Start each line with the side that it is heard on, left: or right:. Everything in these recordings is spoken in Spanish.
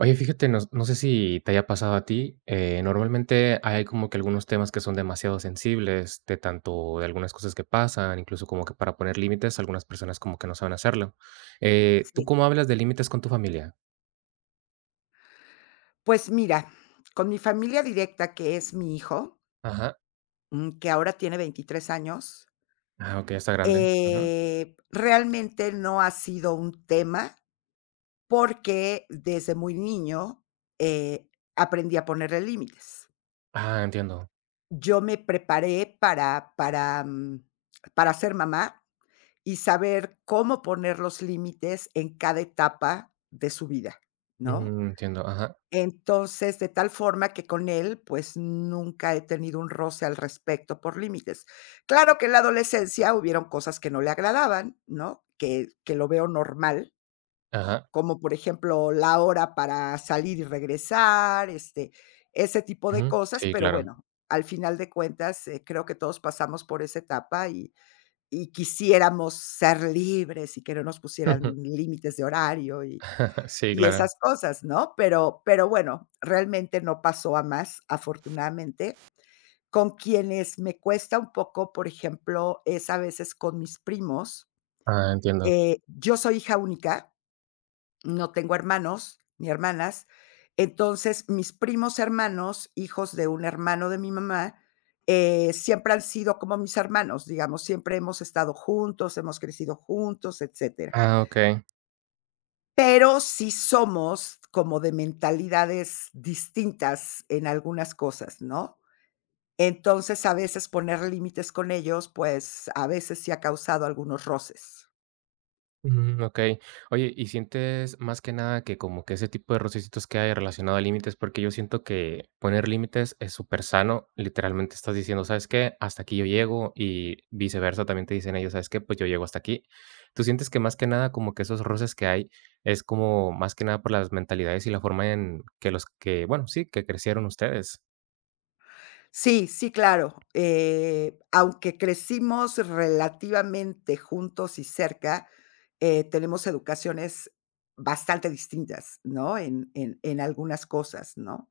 right: Oye, fíjate, no, no sé si te haya pasado a ti. Normalmente hay como que algunos temas que son demasiado sensibles, de tanto de algunas cosas que pasan, incluso como que para poner límites, algunas personas como que no saben hacerlo. ¿Tú
left: Sí.
right: cómo hablas de límites con tu familia?
left: Pues mira, con mi familia directa, que es mi hijo,
right: Ajá.
left: que ahora tiene 23 años,
right: Ah, ok, ya está grande. Ujú.
left: realmente no ha sido un tema, porque desde muy niño, eh, aprendí a ponerle límites.
right: Ah, entiendo.
left: Yo me preparé para ser mamá y saber cómo poner los límites en cada etapa de su vida, ¿no?
right: Mm, entiendo. Ajá.
left: Entonces, de tal forma que con él, pues, nunca he tenido un roce al respecto por límites. Claro que en la adolescencia hubieron cosas que no le agradaban, ¿no? Que lo veo normal,
right: Ajá.
left: como, por ejemplo, la hora para salir y regresar, este, ese tipo de
right: Ujú.
left: cosas,
right: Sí,
left: pero
right: claro.
left: bueno, al final de cuentas, creo que todos pasamos por esa etapa y quisiéramos ser libres y que no nos pusieran límites de horario y
right: Sí,
left: y
right: claro.
left: esas cosas, ¿no? Pero bueno, realmente no pasó a más, afortunadamente. Con quienes me cuesta un poco, por ejemplo, es a veces con mis primos.
right: Ah, entiendo.
left: Yo soy hija única, no tengo hermanos ni hermanas. Entonces, mis primos hermanos, hijos de un hermano de mi mamá, siempre han sido como mis hermanos, digamos, siempre hemos estado juntos, hemos crecido juntos, etcétera.
right: Ah, ok.
left: Pero sí somos como de mentalidades distintas en algunas cosas, ¿no? Entonces, a veces poner límites con ellos, pues, a veces sí ha causado algunos roces.
right: Mm, okey. Oye, ¿y sientes más que nada que como que ese tipo de rocecitos que hay relacionado a límites? Porque yo siento que poner límites es súper sano. Literalmente estás diciendo: "¿Sabes qué? Hasta aquí yo llego", y viceversa, también te dicen ellos: "¿Sabes qué? Pues yo llego hasta aquí". ¿Tú sientes que más que nada como que esos roces que hay es como más que nada por las mentalidades y la forma en que los que, bueno, sí, que crecieron ustedes?
left: Sí, sí, claro, aunque crecimos relativamente juntos y cerca, tenemos educaciones bastante distintas, ¿no? En algunas cosas, ¿no?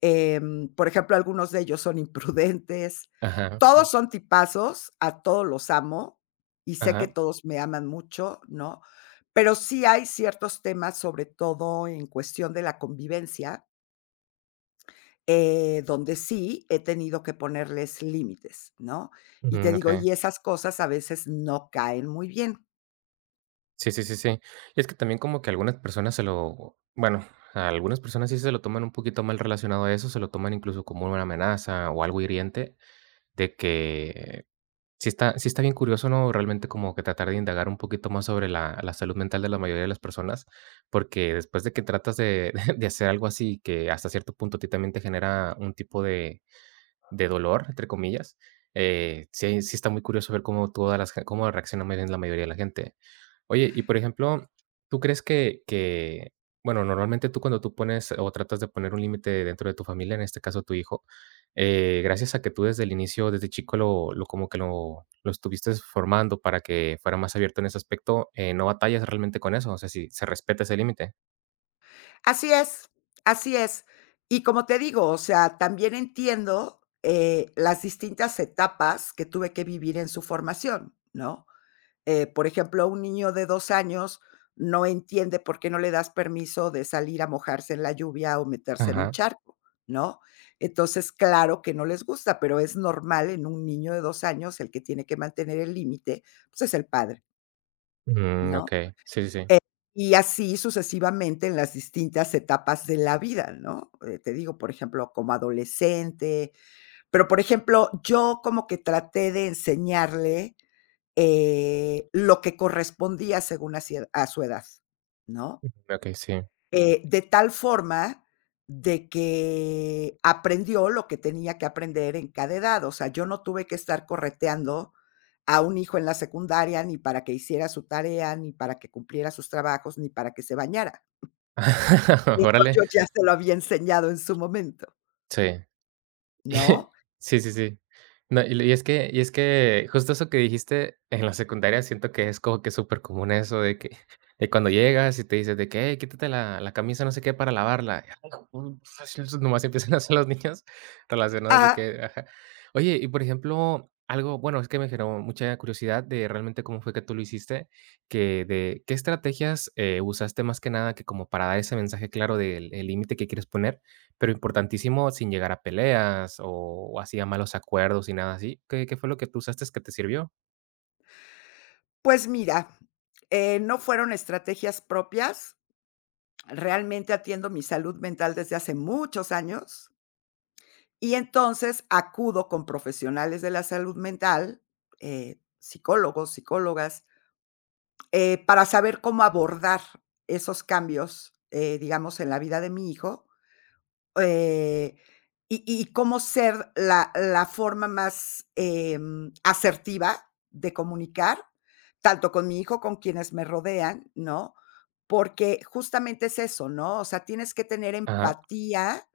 left: Por ejemplo, algunos de ellos son imprudentes.
right: Ajá,
left: Todos
right: sí.
left: son tipazos, a todos los amo y sé que
right: Ajá.
left: todos me aman mucho, ¿no? Pero sí hay ciertos temas, sobre todo en cuestión de la convivencia, donde sí he tenido que ponerles límites, ¿no? Y te
right: Ujú,
left: digo,
right: okey.
left: y esas cosas a veces no caen muy bien.
right: Sí, sí, sí, sí. Y es que también como que algunas personas se lo, bueno, a algunas personas sí se lo toman un poquito mal relacionado a eso, se lo toman incluso como una amenaza o algo hiriente, de que sí está bien curioso, ¿no? Realmente como que tratar de indagar un poquito más sobre la, la salud mental de la mayoría de las personas, porque después de que tratas de, de hacer algo así que hasta cierto punto a ti también te genera un tipo de dolor, entre comillas, sí, sí está muy curioso ver cómo todas las, cómo reacciona más bien la mayoría de la gente. Oye, y por ejemplo, ¿tú crees que, bueno, normalmente tú cuando tú pones o tratas de poner un límite dentro de tu familia, en este caso tu hijo, gracias a que tú desde el inicio, desde chico, lo como que lo estuviste formando para que fuera más abierto en ese aspecto, no batallas realmente con eso, o sea, si se respeta ese límite.
left: Así es, así es. Y como te digo, o sea, también entiendo, las distintas etapas que tuve que vivir en su formación, ¿no? Por ejemplo, un niño de 2 años no entiende por qué no le das permiso de salir a mojarse en la lluvia o meterse en un
right: Ajá.
left: charco, ¿no? Entonces, claro que no les gusta, pero es normal en un niño de 2 años, el que tiene que mantener el límite, pues, es el padre,
right: Mm, ok,
left: ¿no?
right: sí, sí, sí.
left: Eh, y así sucesivamente en las distintas etapas de la vida, ¿no? Te digo, por ejemplo, como adolescente, pero, por ejemplo, yo como que traté de enseñarle, lo que correspondía según a su edad, ¿no?
right: Ok, sí.
left: De tal forma de que aprendió lo que tenía que aprender en cada edad. O sea, yo no tuve que estar correteando a un hijo en la secundaria, ni para que hiciera su tarea, ni para que cumpliera sus trabajos, ni para que se bañara. Eso
right: Órale,
left: yo ya se lo había enseñado en su momento,
right: sí.
left: ¿no?
right: Sí, sí, sí. No, y es que es que justo eso que dijiste en la secundaria siento que es como que súper común eso de que de cuando llegas y te dices de que: "Hey, quítate la camisa no sé qué para lavarla". Y, ay, Nomás empiezan a hacer los niños relacionados de
left: Ah,
right: que ajá. Oye, y por ejemplo, algo bueno, es que me generó mucha curiosidad de realmente cómo fue que tú lo hiciste, que de ¿qué estrategias, usaste más que nada que como para dar ese mensaje claro del el límite que quieres poner? Pero importantísimo, sin llegar a peleas o así a malos acuerdos y nada así. ¿Qué fue lo que tú usaste que te sirvió?
left: pues mira, no fueron estrategias propias. Realmente atiendo mi salud mental desde hace muchos años. Y entonces acudo con profesionales de la salud mental, psicólogos, psicólogas, para saber cómo abordar esos cambios, digamos, en la vida de mi hijo, eh, y cómo ser la forma más, asertiva de comunicar, tanto con mi hijo, con quienes me rodean, ¿no? Porque justamente es eso, ¿no? O sea, tienes que tener
right: Ajá,
left: empatía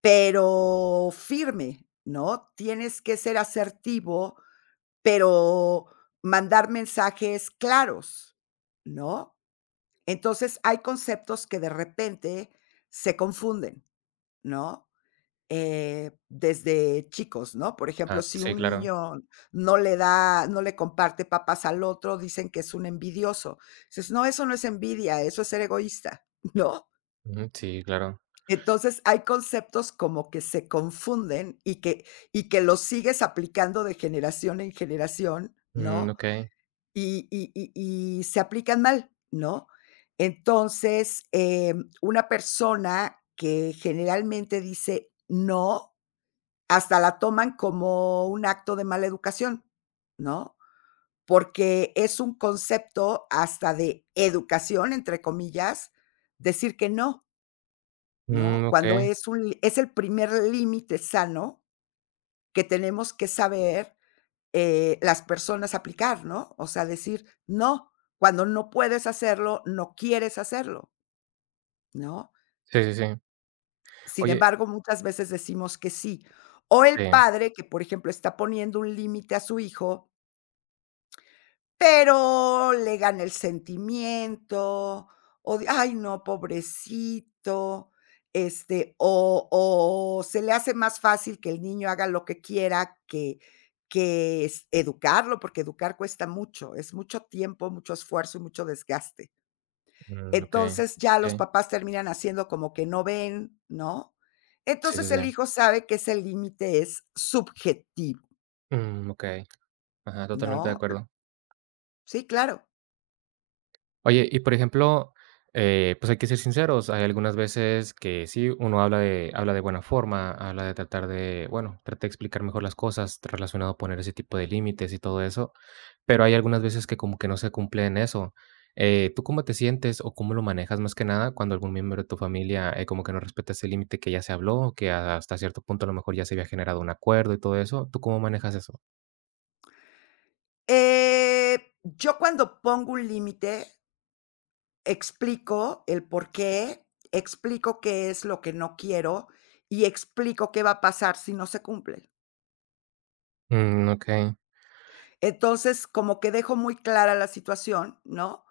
left: pero firme, ¿no? Tienes que ser asertivo, pero mandar mensajes claros, ¿no? Entonces, hay conceptos que de repente se confunden, ¿no? Desde chicos, ¿no? Por ejemplo,
right: ajá,
left: si
right: sí,
left: un
right: claro.
left: niño no le comparte papas al otro, dicen que es un envidioso. Dices: "No, eso no es envidia, eso es ser egoísta", ¿no?
right: Ujú, sí, claro.
left: Entonces, hay conceptos como que se confunden y que los sigues aplicando de generación en generación,
right: Mm,
left: ¿no?
right: okey.
left: Y y y y se aplican mal, ¿no? Entonces, una persona que generalmente dice no, hasta la toman como un acto de mala educación, ¿no? Porque es un concepto hasta de educación, entre comillas, decir que no,
right: Mm,
left: ¿no? Cuando
right: okey.
left: es el primer límite sano que tenemos que saber, las personas aplicar, ¿no? O sea, decir: "No", cuando no puedes hacerlo, no quieres hacerlo, ¿no?
right: Sí, sí, sí.
left: Sin
right: Oye
left: embargo, muchas veces decimos que sí. O el
right: sí,
left: padre que, por ejemplo, está poniendo un límite a su hijo pero le gana el sentimiento, o de: "Ay, no, pobrecito", este, o se le hace más fácil que el niño haga lo que quiera que es educarlo, porque educar cuesta mucho, es mucho tiempo, mucho esfuerzo y mucho desgaste.
right: mm, okey.
left: Entonces, ya los
right: Sí,
left: papás terminan haciendo como que no ven, ¿no?
right: sí, sí,
left: Entonces,
right: sí.
left: el hijo sabe que ese límite es subjetivo,
right: Mm, okey. Ajá, totalmente de
left: ¿no?
right: acuerdo.
left: Sí, claro.
right: Oye, y por ejemplo, pues hay que ser sinceros, hay algunas veces que sí, uno habla de buena forma, habla de tratar de, bueno, trata de explicar mejor las cosas relacionado a poner ese tipo de límites y todo eso. Pero hay algunas veces que como que no se cumple en eso. ¿Tú cómo te sientes o cómo lo manejas más que nada cuando algún miembro de tu familia, como que no respeta ese límite que ya se habló, que hasta cierto punto a lo mejor ya se había generado un acuerdo y todo eso? ¿Tú cómo manejas eso?
left: Yo cuando pongo un límite, explico el porqué, explico qué es lo que no quiero y explico qué va a pasar si no se cumple.
right: Mm, okey.
left: Entonces, como que dejo muy clara la situación, ¿no?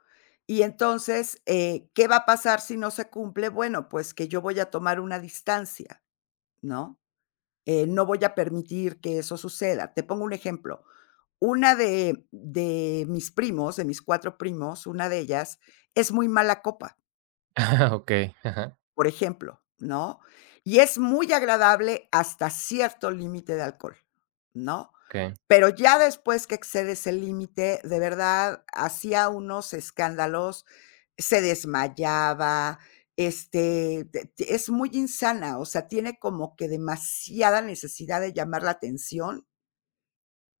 left: Y entonces, ¿qué va a pasar si no se cumple? Bueno, pues que yo voy a tomar una distancia, ¿no? No voy a permitir que eso suceda. Te pongo un ejemplo. Una de mis primos, de mis 4 primos, una de ellas es muy mala copa,
right: Okey, ajá,
left: por ejemplo, ¿no? Y es muy agradable hasta cierto límite de alcohol, ¿no?
right: okey.
left: Pero ya después que excedes el límite, de verdad, hacía unos escándalos, se desmayaba, este, te es muy insana, o sea, tiene como que demasiada necesidad de llamar la atención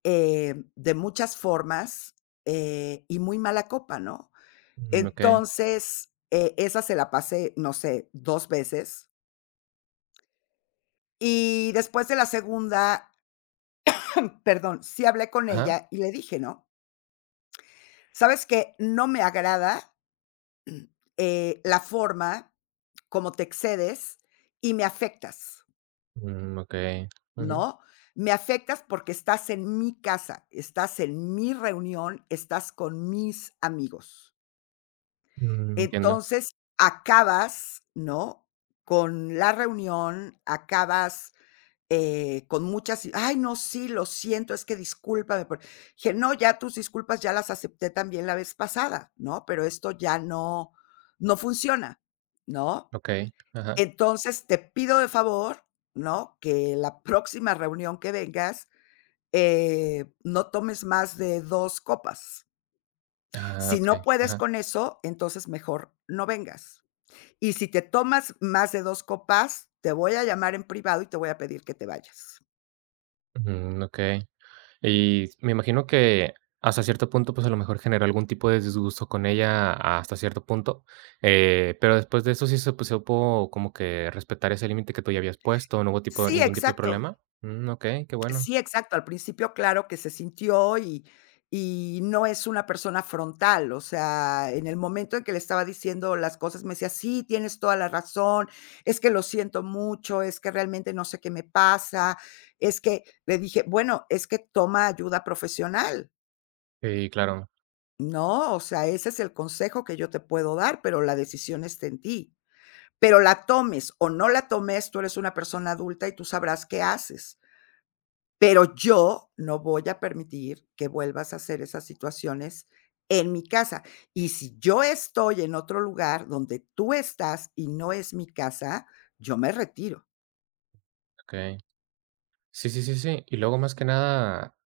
left: de muchas formas, y muy mala copa, ¿no?
right: Mm, okey,
left: Entonces, esa se la pasé, no sé, 2 veces, y después de la segunda, perdón, sí hablé con
right: ajá.
left: ella y le dije, ¿no? ¿Sabes que? No me agrada, la forma como te excedes y me afectas,
right: Mm, okey. Ujú.
left: ¿no? Me afectas porque estás en mi casa, estás en mi reunión, estás con mis amigos.
right: Mm, entiendo.
left: Entonces, acabas, ¿no?, con la reunión, acabas, con muchas: "Ay, no, sí, lo siento, es que discúlpame por". Dije: "No, ya tus disculpas ya las acepté también la vez pasada, ¿no? Pero esto ya no funciona, ¿no?
right: Okey, ajá.
left: Entonces, te pido de favor, ¿no?, que la próxima reunión que vengas, no tomes más de 2 copas.
right: Ah,
left: Si no
right: okey,
left: puedes
right: ajá.
left: con eso, entonces mejor no vengas". Y si te tomas más de 2 copas, te voy a llamar en privado y te voy a pedir que te vayas.
right: Mm, okey. Y me imagino que hasta cierto punto, pues, a lo mejor generó algún tipo de disgusto con ella hasta cierto punto, pero después de eso sí se pues, supo como que respetar ese límite que tú ya habías puesto, ¿no hubo tipo
left: Sí,
right: ningún tipo de
left: exacto.
right: problema? Mm, okey, qué bueno.
left: Sí, exacto. Al principio, claro que se sintió y no es una persona frontal, o sea, en el momento en que le estaba diciendo las cosas, me decía: "Sí, tienes toda la razón, es que lo siento mucho, es que realmente no sé qué me pasa", es que le dije: "Bueno, es que toma ayuda profesional",
right: Sí, claro,
left: ¿no? O sea, ese es el consejo que yo te puedo dar, pero la decisión está en ti. Pero la tomes o no la tomes, tú eres una persona adulta y tú sabrás qué haces. Pero yo no voy a permitir que vuelvas a hacer esas situaciones en mi casa. Y si yo estoy en otro lugar donde tú estás y no es mi casa, yo me retiro.
right: okey. Sí, sí, sí, sí. Y luego, más que nada,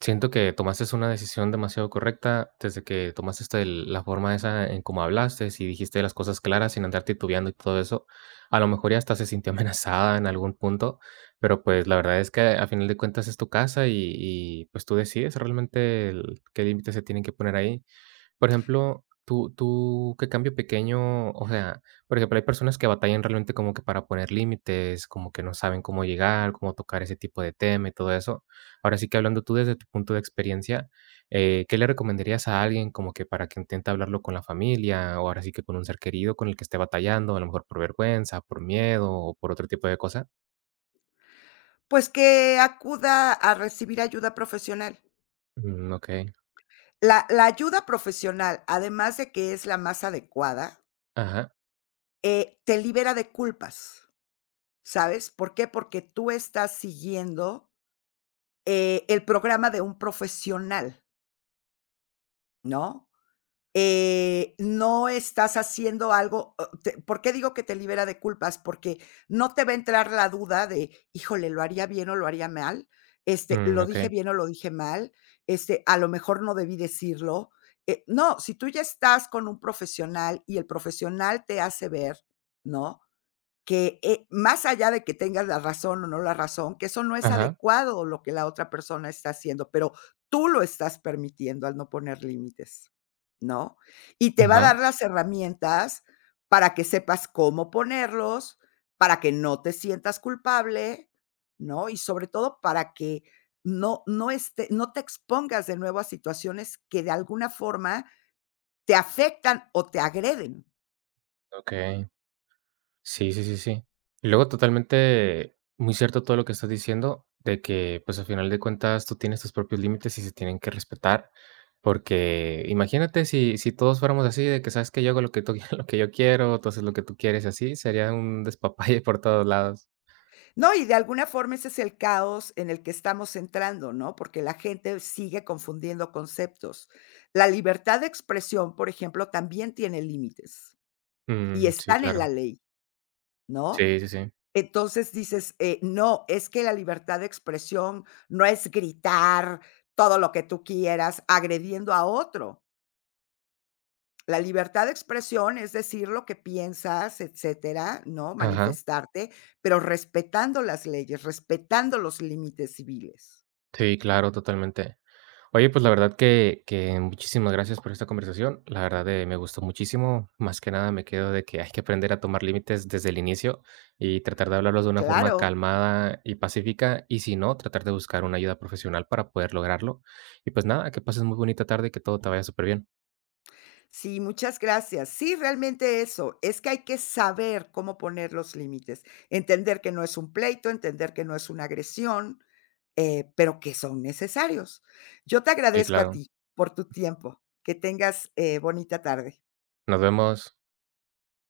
right: siento que tomaste una decisión demasiado correcta desde que tomaste este el la forma esa en cómo hablaste, y dijiste las cosas claras sin andar titubeando y todo eso. A lo mejor ya hasta se sintió amenazada en algún punto, pero, pues, la verdad es que a final de cuentas es tu casa y pues, tú decides realmente el qué límites se tienen que poner ahí. Por ejemplo, tú, ¿qué cambio pequeño? O sea, por ejemplo, hay personas que batallan realmente como que para poner límites, como que no saben cómo llegar, cómo tocar ese tipo de tema y todo eso. Ahora sí que hablando tú desde tu punto de experiencia, ¿qué le recomendarías a alguien como que para que intente hablarlo con la familia, o ahora sí que con un ser querido con el que esté batallando, a lo mejor por vergüenza, por miedo o por otro tipo de cosa?
left: Pues que acuda a recibir ayuda profesional.
right: Mm, okey.
left: La ayuda profesional, además de que es la más adecuada,
right: Ajá.
left: te libera de culpas, ¿sabes? ¿Por qué? Porque tú estás siguiendo el programa de un profesional, ¿no? No estás haciendo algo, o te ¿por qué digo que te libera de culpas? Porque no te va a entrar la duda de, híjole, ¿lo haría bien o lo haría mal? Este,
right: Mm,
left: ¿lo dije
right: okey.
left: bien o lo dije mal? Este, a lo mejor no debí decirlo. No, si tú ya estás con un profesional y el profesional te hace ver, ¿no? Que, más allá de que tengas la razón o no la razón, que eso no es
right: Ajá,
left: adecuado lo que la otra persona está haciendo, pero tú lo estás permitiendo al no poner límites, ¿no? Y te va a
right: ajá,
left: dar las herramientas para que sepas cómo ponerlos, para que no te sientas culpable, ¿no? Y sobre todo para que no te expongas de nuevo a situaciones que de alguna forma te afectan o te agreden.
right: okey. Sí, sí, sí, sí. Y luego totalmente muy cierto todo lo que estás diciendo, de que, pues, a final de cuentas tú tienes tus propios límites y se tienen que respetar, porque imagínate si todos fuéramos así de que, sabes que yo hago lo que tú lo que yo quiero, tú haces lo que tú quieres así, sería un despapalle por todos lados.
left: No, y de alguna forma ese es el caos en el que estamos entrando, ¿no? Porque la gente sigue confundiendo conceptos. La libertad de expresión, por ejemplo, también tiene límites y
right: Mm, sí,
left: están en la
right: claro.
left: ley, ¿no?
right: Sí, sí, sí.
left: Entonces dices, no, es que la libertad de expresión no es gritar todo lo que tú quieras agrediendo a otro. La libertad de expresión es decir lo que piensas, etcétera, ¿no?
right: Ajá.
left: Manifestarte, pero respetando las leyes, respetando los límites civiles.
right: Sí, claro, totalmente. Oye, pues la verdad que muchísimas gracias por esta conversación. La verdad, me gustó muchísimo. Más que nada me quedo de que hay que aprender a tomar límites desde el inicio y tratar de hablarlos de una forma
left: Claro,
right: calmada y pacífica, y si no, tratar de buscar una ayuda profesional para poder lograrlo. Y pues nada, que pases muy bonita tarde y que todo te vaya súper bien.
left: sí, muchas gracias. Sí, realmente eso, es que hay que saber cómo poner los límites, entender que no es un pleito, entender que no es una agresión, pero que son necesarios. Yo te
right: Sí,
left: agradezco a
right: claro.
left: ti por tu tiempo. Que tengas bonita tarde.
right: Nos vemos.